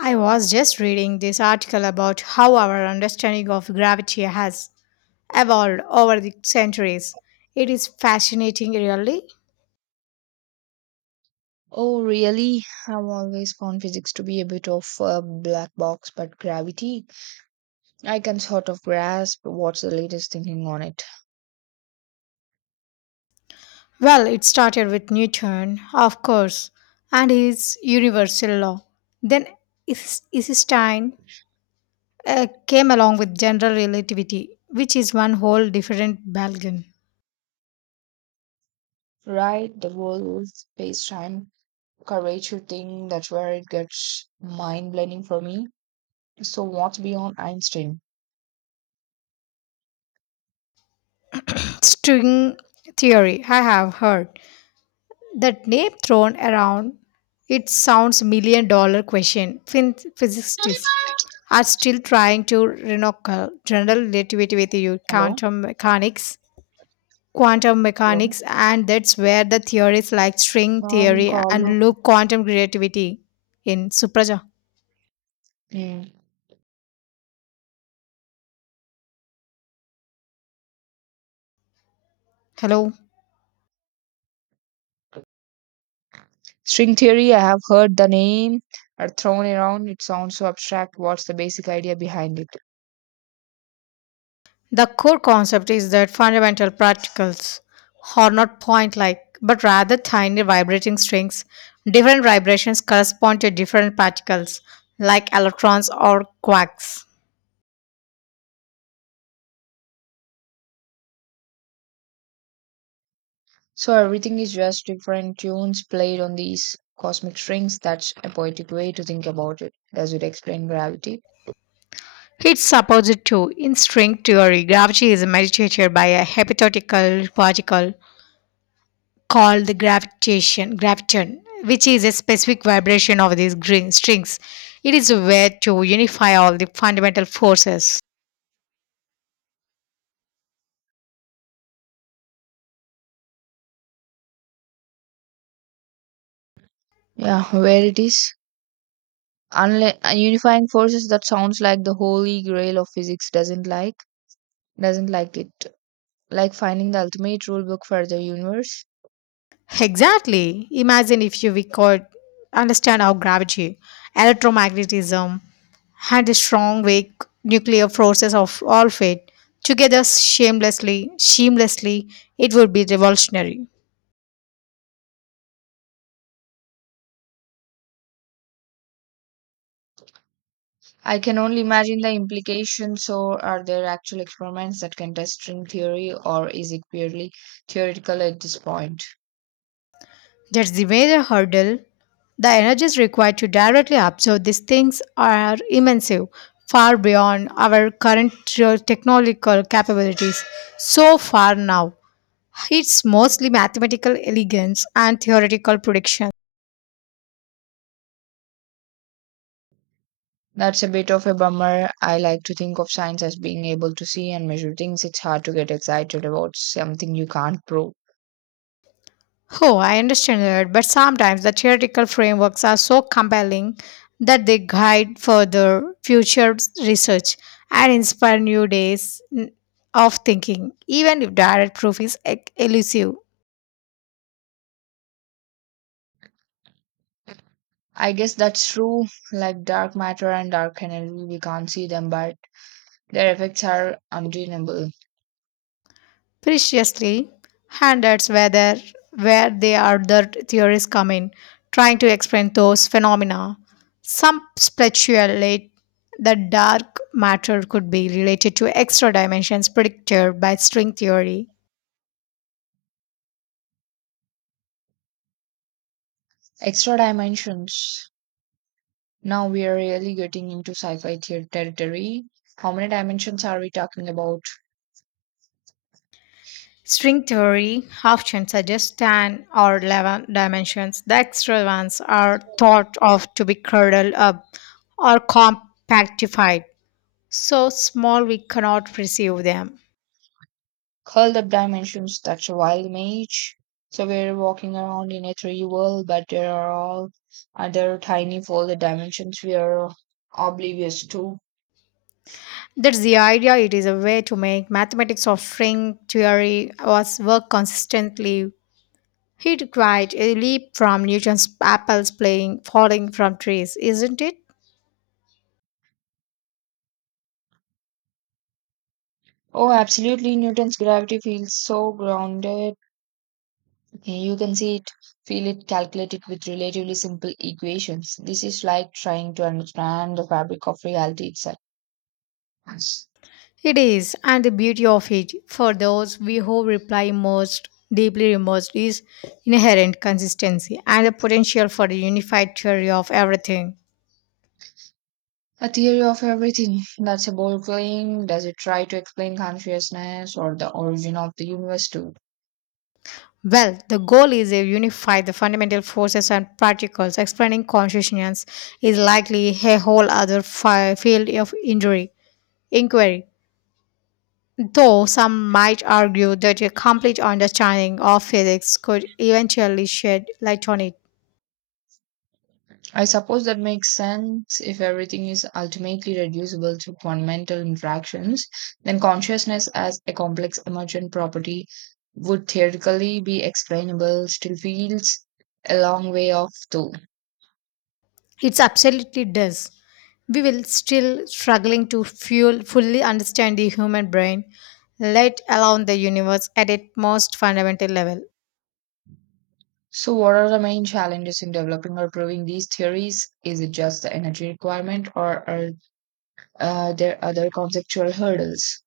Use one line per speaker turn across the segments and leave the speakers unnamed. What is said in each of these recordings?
I was just reading this article about how our understanding of gravity has evolved over the centuries. It is fascinating, really.
Oh, really? I've always found physics to be a bit of a black box, but gravity, I can sort of grasp what's the latest thinking on it.
Well, it started with Newton, of course, and his universal law. Then Einstein came along with general relativity, which is one whole different ballgame.
Right, the whole space-time curvature thing, that's where it gets mind-blending for me. So what's beyond Einstein?
String theory, I have heard, that name thrown around, it sounds $1,000,000 question. Physicists are still trying to renocle general relativity with you
Hello?
quantum
Hello?
mechanics, and that's where the theories like string
Morning,
theory
Carlo.
and loop quantum relativity in Supraja.
Hmm.
Hello.
String theory, I have heard the name are thrown around. It sounds so abstract. What's the basic idea behind it?
The core concept is that fundamental particles are not point like, but rather tiny vibrating strings. Different vibrations correspond to different particles, like electrons or quarks.
So everything is just different tunes played on these cosmic strings. That's a poetic way to think about it. Does it explain gravity?
It's supposed to, in string theory, gravity is mediated by a hypothetical particle called the gravitation, graviton, which is a specific vibration of these green strings. It is a way to unify all the fundamental forces.
Yeah, where it is. Unlike unifying forces that sounds like the holy grail of physics doesn't like it. Like finding the ultimate rule book for the universe.
Exactly. Imagine if you we could understand how gravity, electromagnetism, and the strong weak nuclear forces of all fate together seamlessly, it would be revolutionary.
I can only imagine the implications. So, are there actual experiments that can test string theory, or is it purely theoretical at this point?
That's the major hurdle. The energies required to directly observe these things are immense, far beyond our current technological capabilities. So far now, it's mostly mathematical elegance and theoretical prediction.
That's a bit of a bummer. I like to think of science as being able to see and measure things. It's hard to get excited about something you can't prove.
Oh, I understand that, but sometimes the theoretical frameworks are so compelling that they guide further future research and inspire new days of thinking, even if direct proof is elusive.
I guess that's true, like dark matter and dark energy, we can't see them, but their effects are undeniable.
Preciously, and that's whether where they are the theories come in, trying to explain those phenomena. Some speculate that dark matter could be related to extra dimensions predicted by string theory.
Extra dimensions. Now we are really getting into sci fi theater territory. How many dimensions are we talking about?
String theory often suggests 10 or 11 dimensions. The extra ones are thought of to be curdled up or compactified, so small we cannot perceive them.
Curled up dimensions. That's a wild image. So we're walking around in a 3D world, but there are all other tiny folded dimensions we are oblivious to.
That's the idea. It is a way to make mathematics of string theory was work consistently. It required a leap from Newton's apples playing falling from trees, isn't it?
Oh, absolutely. Newton's gravity feels so grounded. You can see it, feel it, calculate it with relatively simple equations. This is like trying to understand the fabric of reality itself. Yes.
It is, and the beauty of it, for those we who reply most deeply immersed, is inherent consistency and the potential for a unified theory of everything.
A theory of everything. That's a bold claim. Does it try to explain consciousness or the origin of the universe too?
Well, the goal is to unify the fundamental forces and particles. Explaining consciousness is likely a whole other field of inquiry. Though some might argue that a complete understanding of physics could eventually shed light on it.
I suppose that makes sense if everything is ultimately reducible to fundamental interactions, then consciousness as a complex emergent property would theoretically be explainable, still feels a long way off though.
It absolutely does. We will still struggling to fully understand the human brain, let alone the universe at its most fundamental level.
So, what are the main challenges in developing or proving these theories? Is it just the energy requirement, or are there other conceptual hurdles?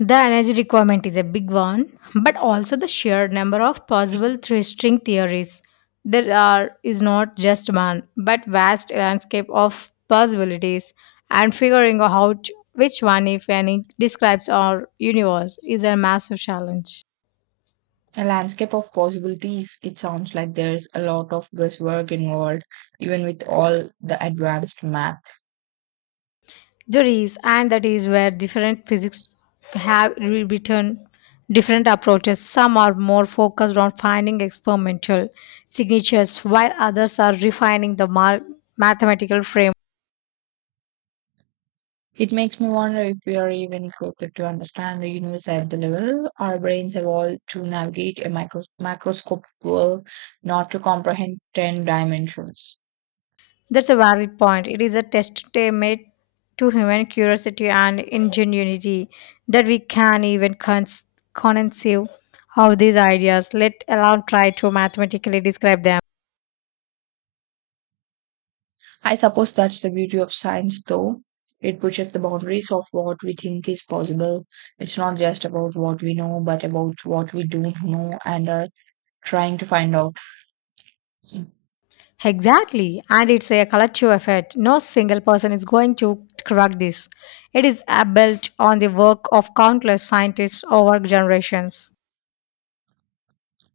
The energy requirement is a big one, but also the sheer number of possible three string theories. There are is not just one, but vast landscape of possibilities, and figuring out which one, if any, describes our universe is a massive challenge.
A landscape of possibilities, it sounds like there's a lot of guesswork involved, even with all the advanced math.
There is, and that is where different physics have written different approaches. Some are more focused on finding experimental signatures, while others are refining the mathematical frame.
It makes me wonder if we are even equipped to understand the universe at the level our brains evolved to navigate a microscopic world, not to comprehend 10 dimensions.
That's a valid point. It is a test they made to human curiosity and ingenuity that we can even conceive of these ideas, let alone try to mathematically describe them.
I suppose that's the beauty of science, though. It pushes the boundaries of what we think is possible. It's not just about what we know, but about what we don't know and are trying to find out.
Exactly, and it's a collective effort. No single person is going to crack this. It is built on the work of countless scientists over generations.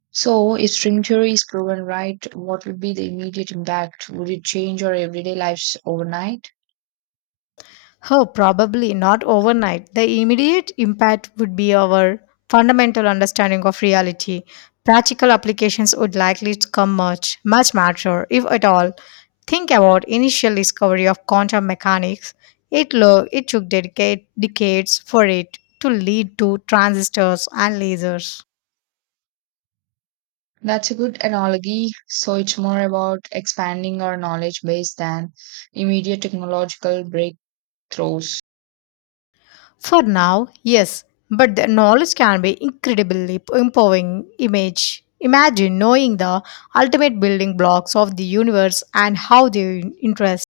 So, if string theory is proven right, what would be the immediate impact? Would it change our everyday lives overnight?
Oh, probably not overnight. The immediate impact would be our fundamental understanding of reality. Practical applications would likely to come much, much matter, if at all. Think about initial discovery of quantum mechanics. It took dedicate decades for it to lead to transistors and lasers.
That's a good analogy. So, it's more about expanding our knowledge base than immediate technological breakthroughs.
For now, yes, but the knowledge can be incredibly empowering. Imagine knowing the ultimate building blocks of the universe and how they interest.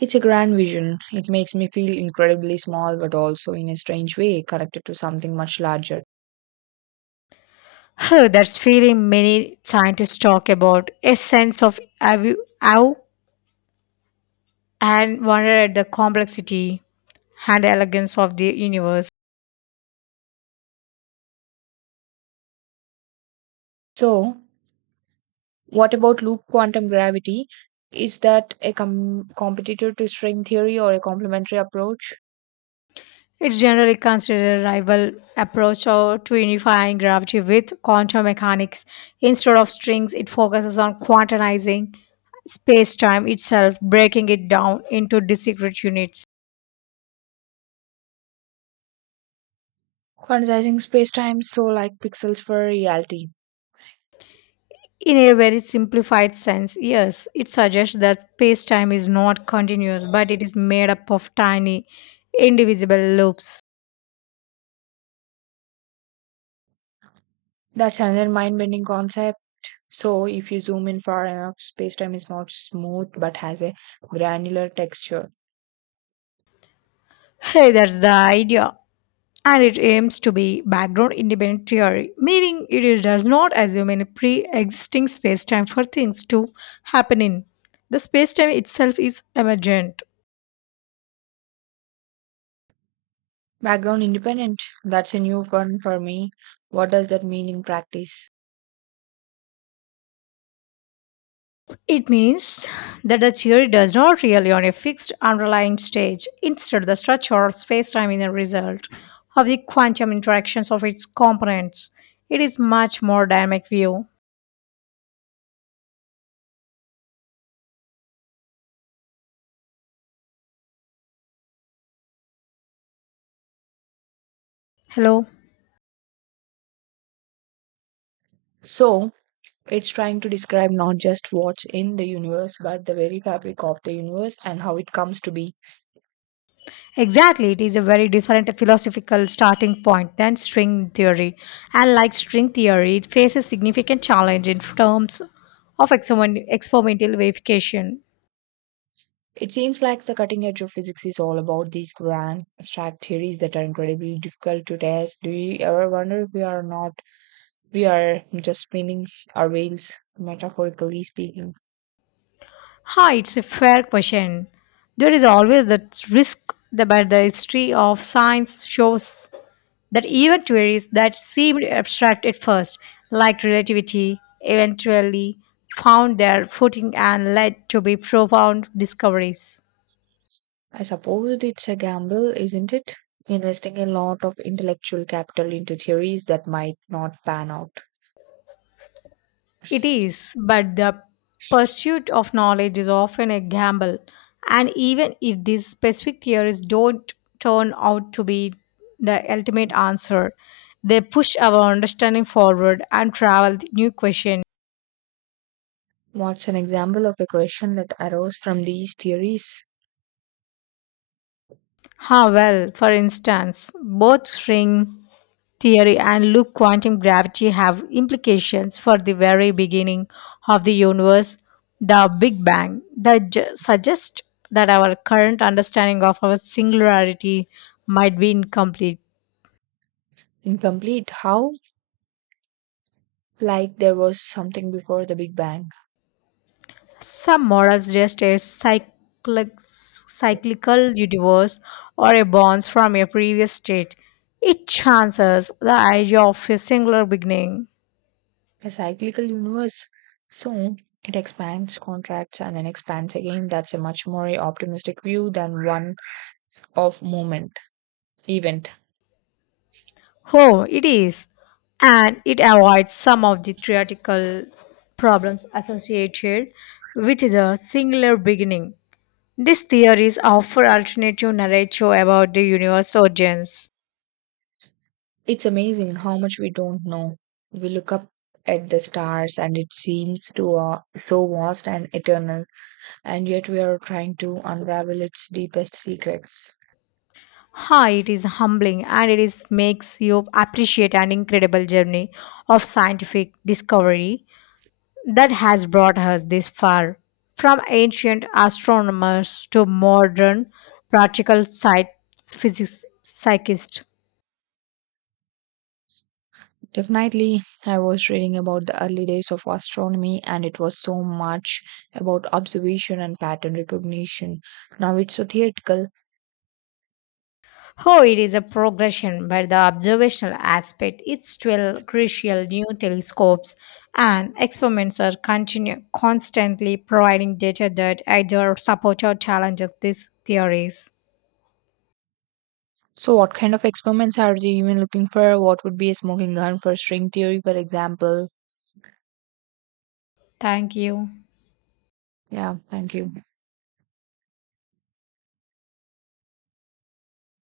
It's a grand vision. It makes me feel incredibly small, but also in a strange way connected to something much larger.
Huh, that's feeling many scientists talk about a sense of awe and wonder at the complexity and elegance of the universe.
So, what about loop quantum gravity? Is that a competitor to string theory or a complementary approach?
It's generally considered a rival approach or to unifying gravity with quantum mechanics. Instead of strings, it focuses on quantizing space-time itself, breaking it down into discrete units.
Quantizing space-time, so like pixels for reality.
In a very simplified sense, yes, it suggests that space-time is not continuous, but it is made up of tiny, indivisible loops.
That's another mind-bending concept. So if you zoom in far enough, space-time is not smooth but has a granular texture.
Hey, that's the idea, and it aims to be background independent theory, meaning it does not assume any pre existing space time for things to happen in. The space time itself is emergent.
Background independent. That's a new one for me. What does that mean in practice?
It means that the theory does not really on a fixed underlying stage. Instead, the structure of space time is a result of the quantum interactions of its components. It is much more dynamic view. Hello.
So it's trying to describe not just what's in the universe, but the very fabric of the universe and how it comes to be.
Exactly, it is a very different philosophical starting point than string theory. And like string theory, it faces significant challenge in terms of experimental verification.
It seems like the cutting edge of physics is all about these grand abstract theories that are incredibly difficult to test. Do you ever wonder if we are not we are just spinning our wheels, metaphorically speaking?
Hi, it's a fair question. There is always that risk, but the history of science shows that even theories that seemed abstract at first, like relativity, eventually found their footing and led to be profound discoveries.
I suppose it's a gamble, isn't it? Investing a lot of intellectual capital into theories that might not pan out.
It is, but the pursuit of knowledge is often a gamble, and even if these specific theories don't turn out to be the ultimate answer, they push our understanding forward and travel the new question.
What's an example of a question that arose from these theories?
Ah, well, for instance, both string theory and loop quantum gravity have implications for the very beginning of the universe, the Big Bang, that suggest that our current understanding of our singularity might be incomplete.
Incomplete. How? Like there was something before the Big Bang.
Some models just a cyclical universe or a bounce from a previous state. It chances the idea of a singular beginning.
A cyclical universe. So it expands, contracts, and then expands again. That's a much more optimistic view than one of moment event.
Oh, it is. And it avoids some of the theoretical problems associated with the singular beginning. These theories offer alternative narrative about the universe origins.
It's amazing how much we don't know. We look up at the stars and it seems to so vast and eternal, and yet we are trying to unravel its deepest secrets.
Ha, it is humbling and it is makes you appreciate an incredible journey of scientific discovery that has brought us this far. From ancient astronomers to modern practical sci- physics psychists.
Definitely, I was reading about the early days of astronomy and it was so much about observation and pattern recognition. Now it's so theoretical.
Oh, it is a progression, but the observational aspect is still crucial. New telescopes and experiments are constantly providing data that either support or challenges these theories.
So, what kind of experiments are you even looking for? What would be a smoking gun for string theory, for example?
Thank you.
Yeah, thank you.